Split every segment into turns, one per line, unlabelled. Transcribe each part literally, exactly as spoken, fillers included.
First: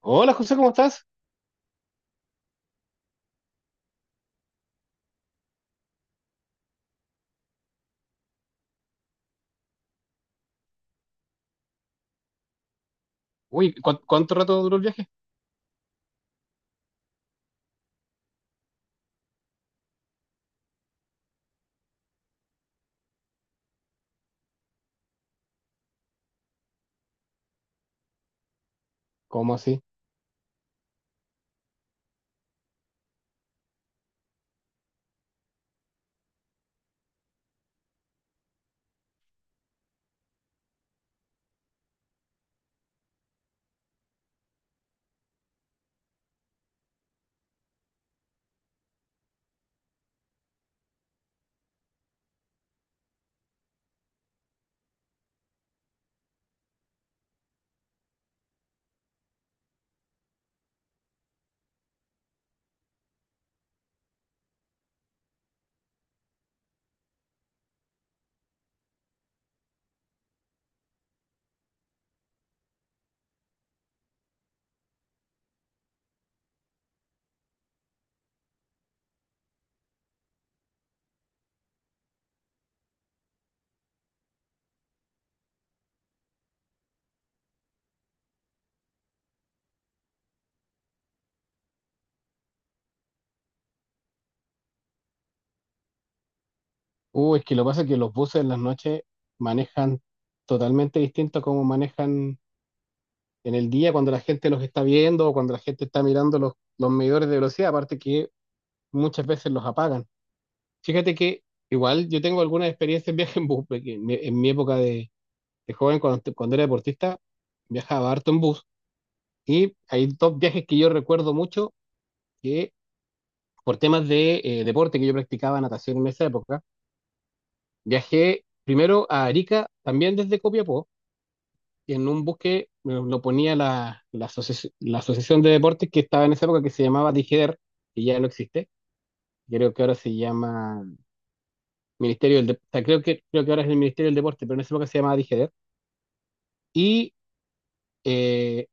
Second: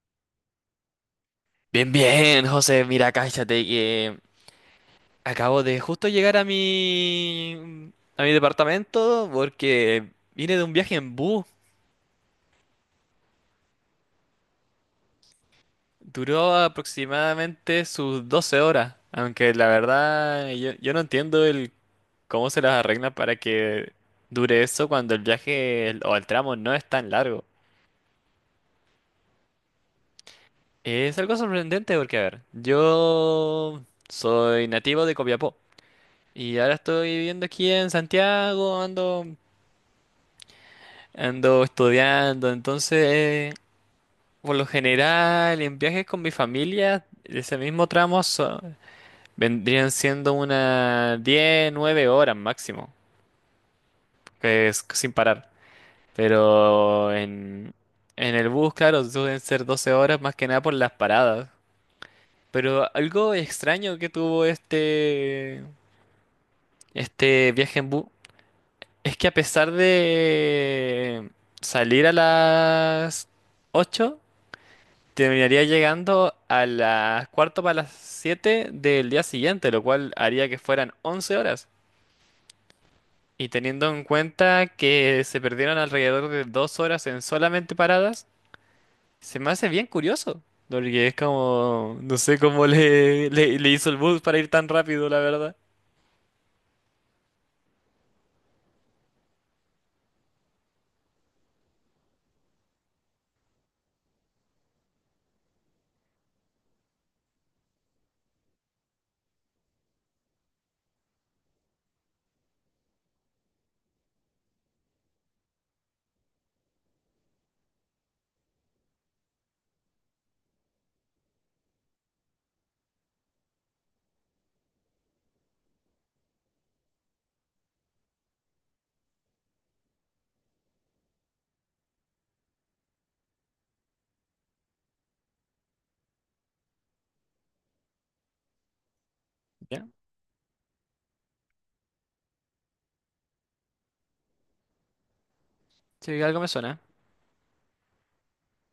Hola José, ¿cómo estás?
Bien, bien, José, mira, cállate que acabo de justo llegar a mi a mi departamento porque vine de un viaje en bus.
Uy, ¿cuán- ¿cuánto rato duró el viaje?
Duró aproximadamente sus doce horas, aunque la verdad yo, yo no entiendo el cómo se las arreglan para que dure eso cuando el viaje el- o el tramo no es tan largo.
¿Cómo así?
Es algo sorprendente porque, a ver, yo soy nativo de Copiapó y ahora estoy viviendo aquí en Santiago, ando Ando estudiando. Entonces, eh, por lo general, en viajes con mi familia, ese mismo tramo so- vendrían siendo unas diez nueve horas máximo, que es sin parar. Pero en, en el bus, claro, suelen ser doce horas más que nada por las paradas. Pero algo extraño que tuvo este, este viaje en bus es que, a pesar de salir a las ocho, terminaría llegando a las cuarto para las siete del día siguiente, lo cual haría que fueran once horas. Y teniendo en cuenta que se perdieron alrededor de dos horas en solamente paradas, se me hace bien curioso. Porque es como, no sé cómo le, le, le hizo el bus para ir tan rápido, la verdad.
Uy, es que lo que pasa es que los buses en las noches manejan totalmente distinto a cómo manejan en el día cuando la gente los está viendo o cuando la gente está mirando los, los medidores de velocidad, aparte que muchas veces los apagan. Fíjate que igual yo tengo algunas experiencias en viaje en bus, porque en mi, en mi época de, de joven, cuando, cuando era deportista, viajaba harto en bus y hay dos viajes que yo recuerdo mucho que por temas de eh, deporte, que yo practicaba natación en esa época. Viajé primero a Arica, también desde Copiapó, y en un buque me lo ponía la, la, asoci- la asociación de deportes que estaba en esa época, que se llamaba DIGEDER, que ya no existe. Creo que
¿Ya?
ahora se llama Ministerio del Dep- o sea, creo que, creo que ahora es el Ministerio del Deporte, pero en esa época se llamaba DIGEDER.
Sí, algo me suena.
Y eh,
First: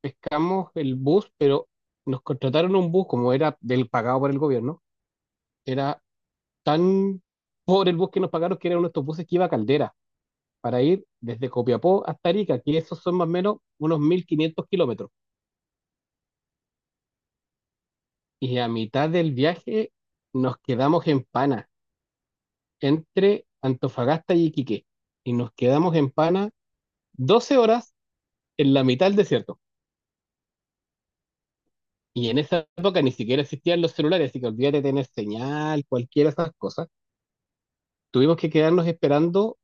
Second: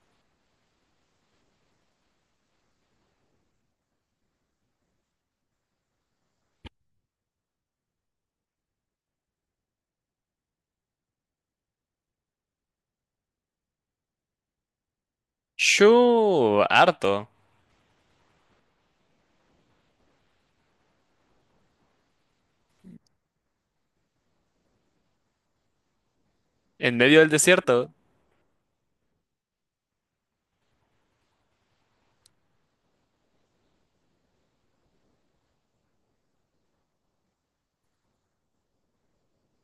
pescamos el bus, pero nos contrataron un bus, como era del pagado por el gobierno, era tan pobre el bus que nos pagaron, que era uno de estos buses que iba a Caldera, para ir desde Copiapó hasta Arica, que esos son más o menos unos mil quinientos kilómetros.
Yo, harto.
Y a mitad del viaje nos quedamos en Pana, entre Antofagasta y Iquique. Y nos quedamos en Pana
En medio del
doce
desierto.
horas en la mitad del desierto. Y en esa época ni siquiera existían los celulares, así que olvídate de tener señal, cualquiera de esas cosas. Tuvimos que quedarnos esperando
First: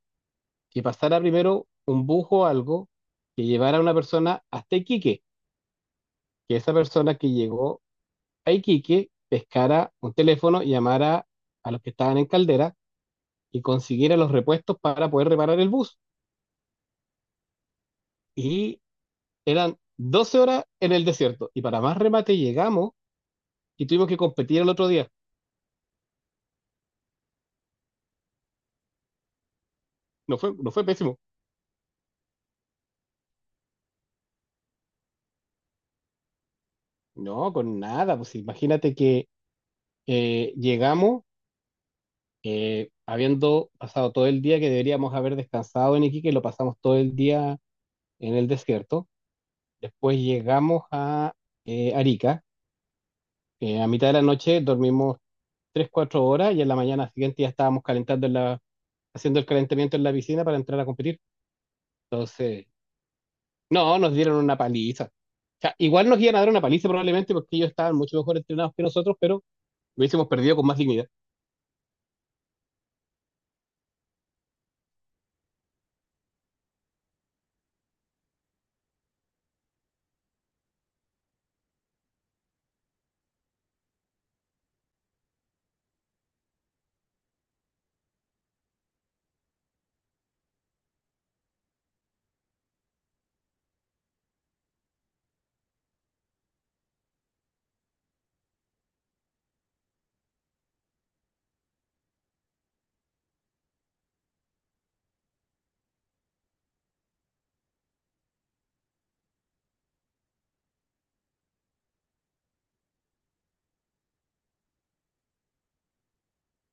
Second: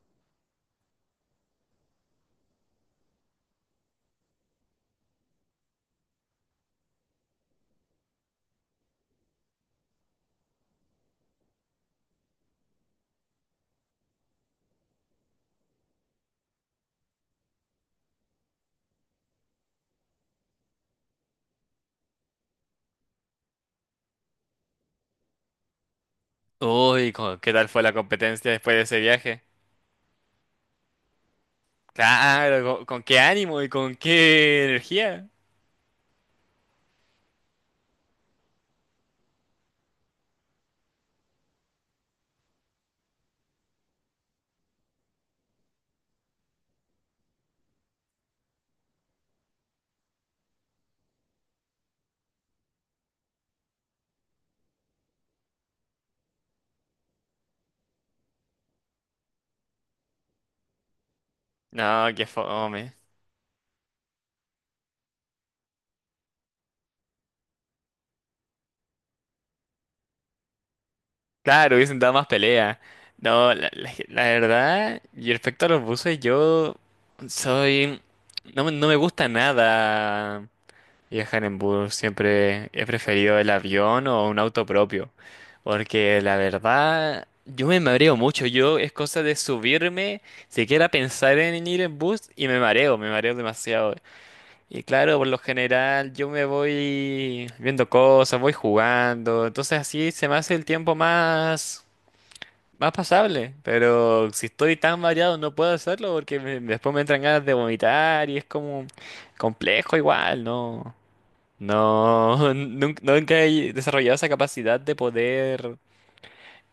que pasara primero un bus o algo que llevara a una persona hasta Iquique, que esa persona que llegó a Iquique pescara un teléfono y llamara a los que estaban en Caldera y consiguiera los repuestos para poder reparar el bus. Y eran doce horas en el desierto. Y para más remate llegamos y tuvimos que competir el otro día.
Uy, co- ¿qué tal fue la competencia después de ese viaje?
No fue, no fue pésimo.
Claro, ¿con con qué ánimo y con qué energía?
No, con nada. Pues imagínate que eh, llegamos, eh, habiendo pasado todo el día que deberíamos haber descansado en Iquique, lo pasamos todo el día en el desierto. Después llegamos a eh, Arica. Eh, a mitad de la noche dormimos tres cuatro horas y en la mañana siguiente ya estábamos calentando en la, haciendo el calentamiento en la piscina para entrar a competir.
No, qué
Entonces,
fome.
no, nos dieron una paliza. O sea, igual nos iban a dar una paliza probablemente porque ellos estaban mucho mejor entrenados que nosotros, pero lo hubiésemos perdido con más dignidad.
Claro, hubiesen dado más pelea. No, la, la- la verdad. Y respecto a los buses, yo soy... No, me- no me gusta nada viajar en bus. Siempre he preferido el avión o un auto propio. Porque la verdad, yo me mareo mucho. Yo es cosa de subirme, siquiera pensar en ir en bus y me mareo, me mareo demasiado. Y claro, por lo general yo me voy viendo cosas, voy jugando, entonces así se me hace el tiempo más, más pasable. Pero si estoy tan variado no puedo hacerlo porque me- después me entran ganas de vomitar y es como complejo igual, ¿no? No, nunca, nunca he desarrollado esa capacidad de poder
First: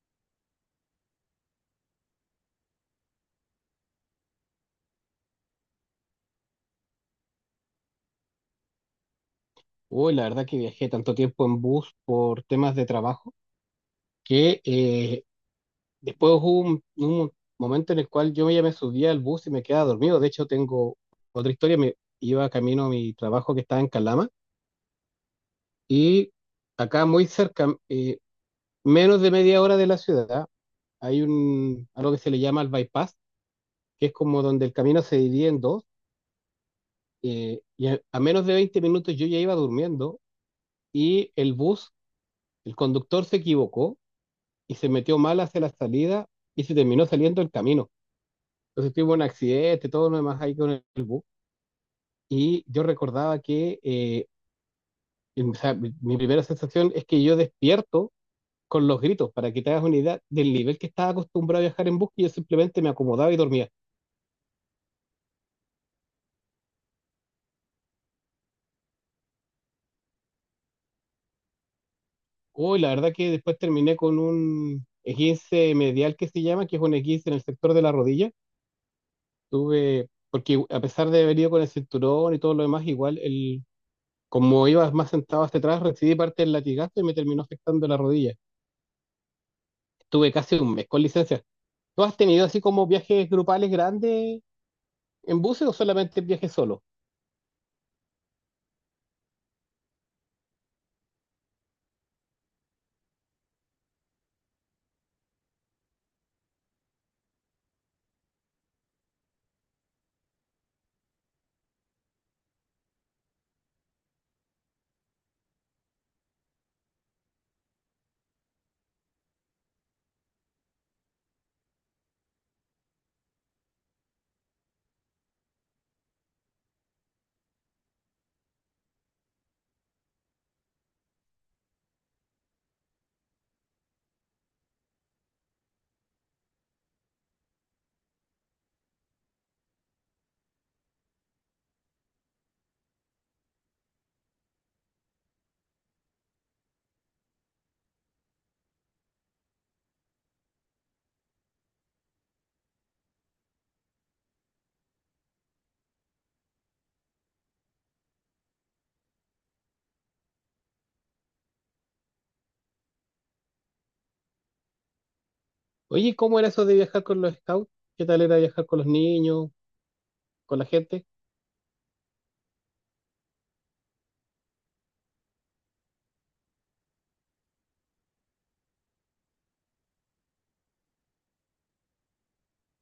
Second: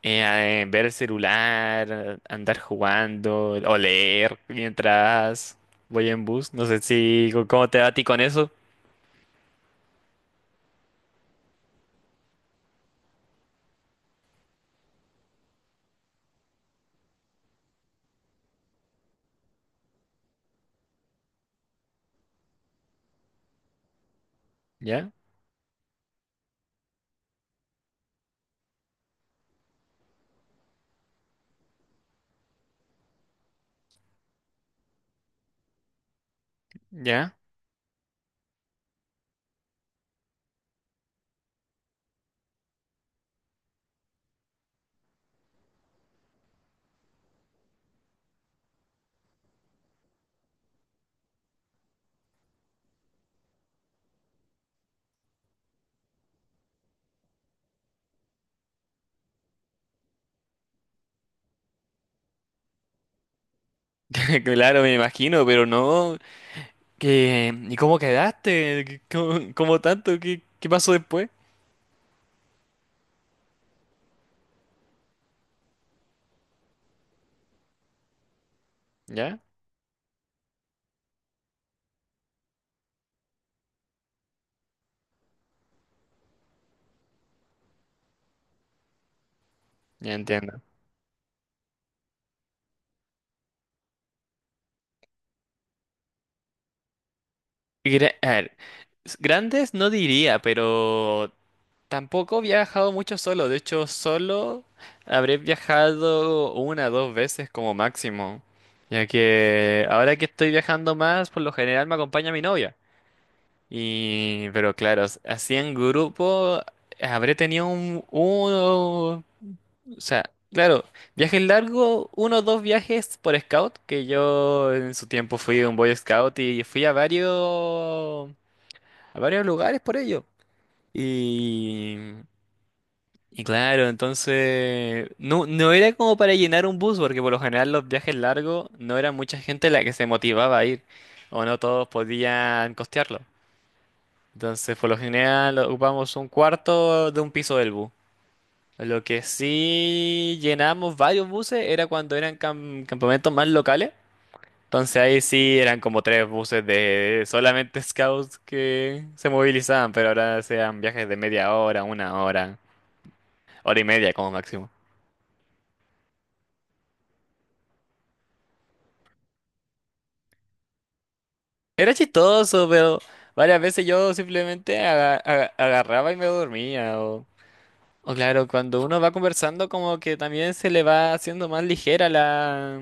eh, eh, ver el celular, andar jugando o leer mientras voy en bus. No sé si cómo te va a ti con eso.
Uy, la verdad que viajé tanto tiempo en bus por temas de trabajo que eh, después hubo un, un momento en el cual yo ya me subía al bus y me quedaba dormido. De hecho, tengo otra historia. Me iba camino a mi trabajo, que estaba en Calama,
¿Ya?
y acá muy cerca, eh, menos de media hora de la ciudad, hay un, algo que se le llama el bypass, que es como donde el camino se divide en dos.
Ya,
Eh, y a, a menos de veinte minutos yo ya iba durmiendo y el bus, el conductor se equivocó y se metió mal hacia la salida y se terminó saliendo el camino. Entonces tuvo un accidente, todo lo demás ahí con el bus. Y yo recordaba que, eh, o sea, mi, mi primera sensación es que yo despierto con los gritos, para que te hagas una idea del nivel que estaba acostumbrado a viajar en bus, y yo simplemente me acomodaba y dormía.
claro, me imagino. Pero no, que, ¿y cómo quedaste? ¿Qué- cómo, cómo tanto? ¿Qué, qué pasó después?
Uy, la verdad que después terminé con un esguince medial que se llama, que es un esguince en el sector de la rodilla.
Ya,
Tuve, porque a pesar de haber ido con el cinturón y todo lo demás, igual el, como iba más sentado hacia atrás, recibí parte del latigazo y me terminó afectando la rodilla.
ya
Tuve casi
entiendo.
un mes con licencia. ¿Tú has tenido así como viajes grupales grandes en buses o solamente viajes solo?
Gra- a ver, s- grandes no diría, pero tampoco he viajado mucho solo. De hecho, solo habré viajado una dos veces como máximo. Ya que ahora que estoy viajando más, por lo general me acompaña mi novia. Y, pero claro, así en grupo habré tenido un, uno, o sea, claro, viajes largos, uno o dos viajes por scout, que yo en su tiempo fui un boy scout y fui a varios, a varios lugares por ello. Y, y claro. Entonces, no, no era como para llenar un bus, porque por lo general los viajes largos no era mucha gente la que se motivaba a ir, o no todos podían costearlo. Entonces, por lo general, ocupamos un cuarto de un piso del bus. Lo que sí llenamos varios buses era cuando eran cam- campamentos más locales. Entonces ahí sí eran como tres buses de solamente scouts que se movilizaban, pero ahora sean viajes de media hora, una hora, hora y media como máximo.
Oye, ¿cómo era eso de viajar con los scouts? ¿Qué tal era viajar con los niños, con la gente?
Era chistoso, pero varias veces yo simplemente aga- aga- agarraba y me dormía. O, o claro, cuando uno va conversando como que también se le va haciendo más ligera la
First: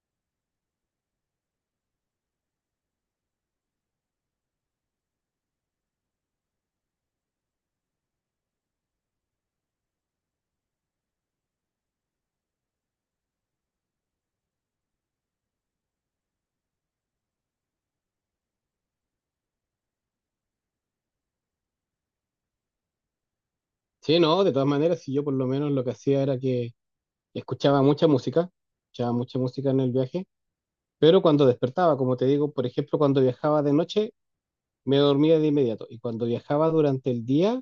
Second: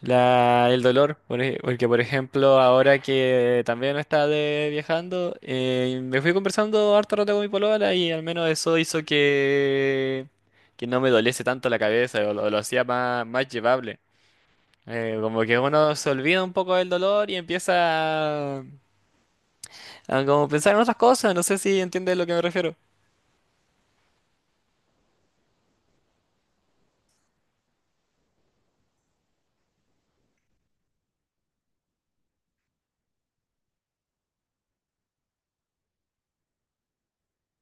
La, el dolor. Por ej- porque por ejemplo, ahora que también está de viajando, eh, me fui conversando harto rato con mi polola y al menos eso hizo que, que no me doliese tanto la cabeza, o lo, lo hacía más, más llevable. Eh, como que uno se olvida un poco del dolor y empieza a, a como pensar en otras cosas, no sé si entiendes a lo que me refiero.
Sí, no, de todas maneras, si yo por lo menos lo que hacía era que y escuchaba mucha música, escuchaba mucha música en el viaje, pero cuando despertaba, como te digo, por ejemplo, cuando viajaba de noche, me dormía de inmediato, y cuando viajaba durante el día,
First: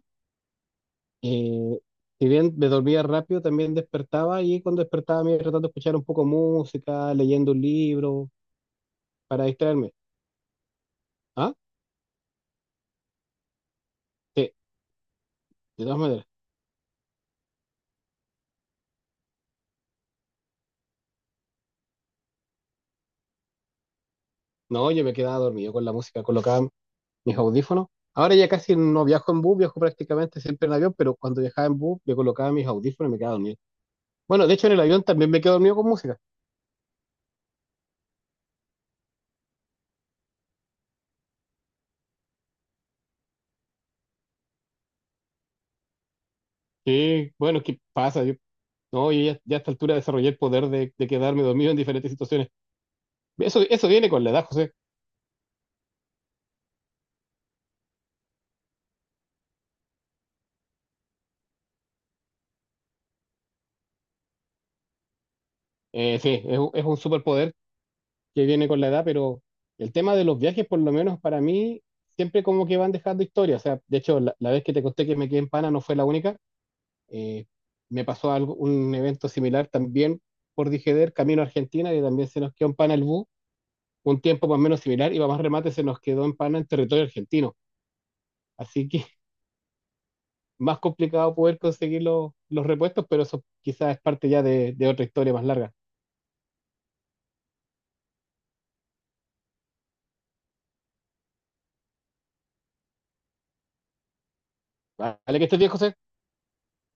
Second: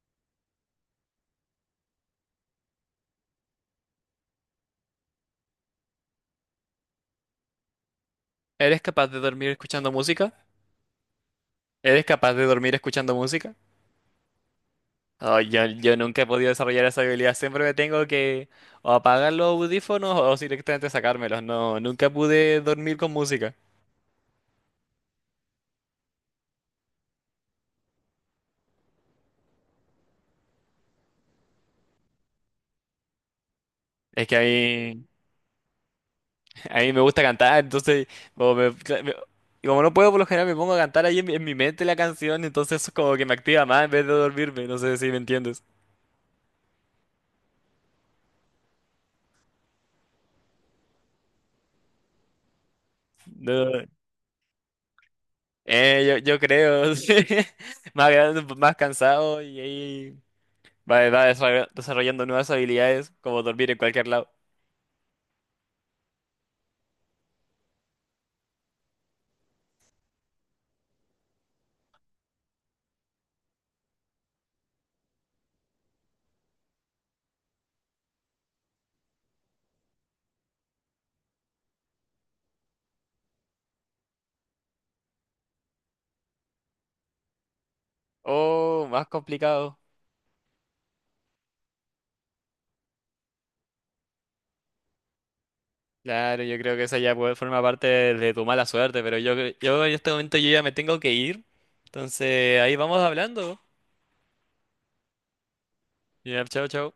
eh, si bien me dormía rápido, también despertaba, y cuando despertaba me iba tratando de escuchar un poco música, leyendo un libro,
¿Eres capaz de
para
dormir escuchando
distraerme.
música?
Ah,
¿Eres capaz de dormir escuchando música?
sí,
Ay, yo,
de
yo
todas
nunca he
maneras.
podido desarrollar esa habilidad. Siempre me tengo que o apagar los audífonos o directamente sacármelos. No, nunca pude dormir con música.
No, yo me quedaba dormido con la música, colocaba mis audífonos. Ahora ya casi no viajo en bus, viajo prácticamente siempre en avión, pero cuando viajaba en bus, me colocaba mis audífonos y me quedaba dormido.
Es que a
Bueno, de hecho en el avión
mí,
también me quedo dormido con música.
a mí me gusta cantar. Entonces como, me- cla- me- y como no puedo, por lo general me pongo a cantar ahí en mi, en mi mente la canción, entonces eso como que me activa más en vez de dormirme. No sé si me entiendes.
Sí, bueno, ¿qué pasa? Yo, no, yo ya, ya a esta altura desarrollé el poder de, de quedarme dormido en diferentes situaciones. Eso,
No,
eso viene con la edad, José.
eh, yo, yo creo, sí. Más grande, más cansado y ahí va, va desarroll- desarrollando nuevas habilidades como dormir en cualquier lado.
Eh, sí, es, un- es un superpoder que viene con la edad, pero el tema de los viajes, por lo menos para mí, siempre como que van dejando historia. O sea, de hecho, la, la vez que te conté que me quedé en Pana no fue la única. Eh, me pasó algo, un evento similar también por Dijeder, camino a Argentina, y también se nos quedó en Pana el bus. Un tiempo más o menos similar, y para más remate se nos quedó en Pana en territorio argentino.
Oh,
Así que
más complicado.
más complicado poder conseguir los, los repuestos, pero eso quizás es parte ya de, de otra historia más larga.
Claro, yo creo que esa ya puede, forma parte de tu mala suerte. Pero yo, yo en este momento yo ya me tengo que ir. Entonces, ahí vamos hablando.
Vale, que estés bien, José.
Ya, chao, chao.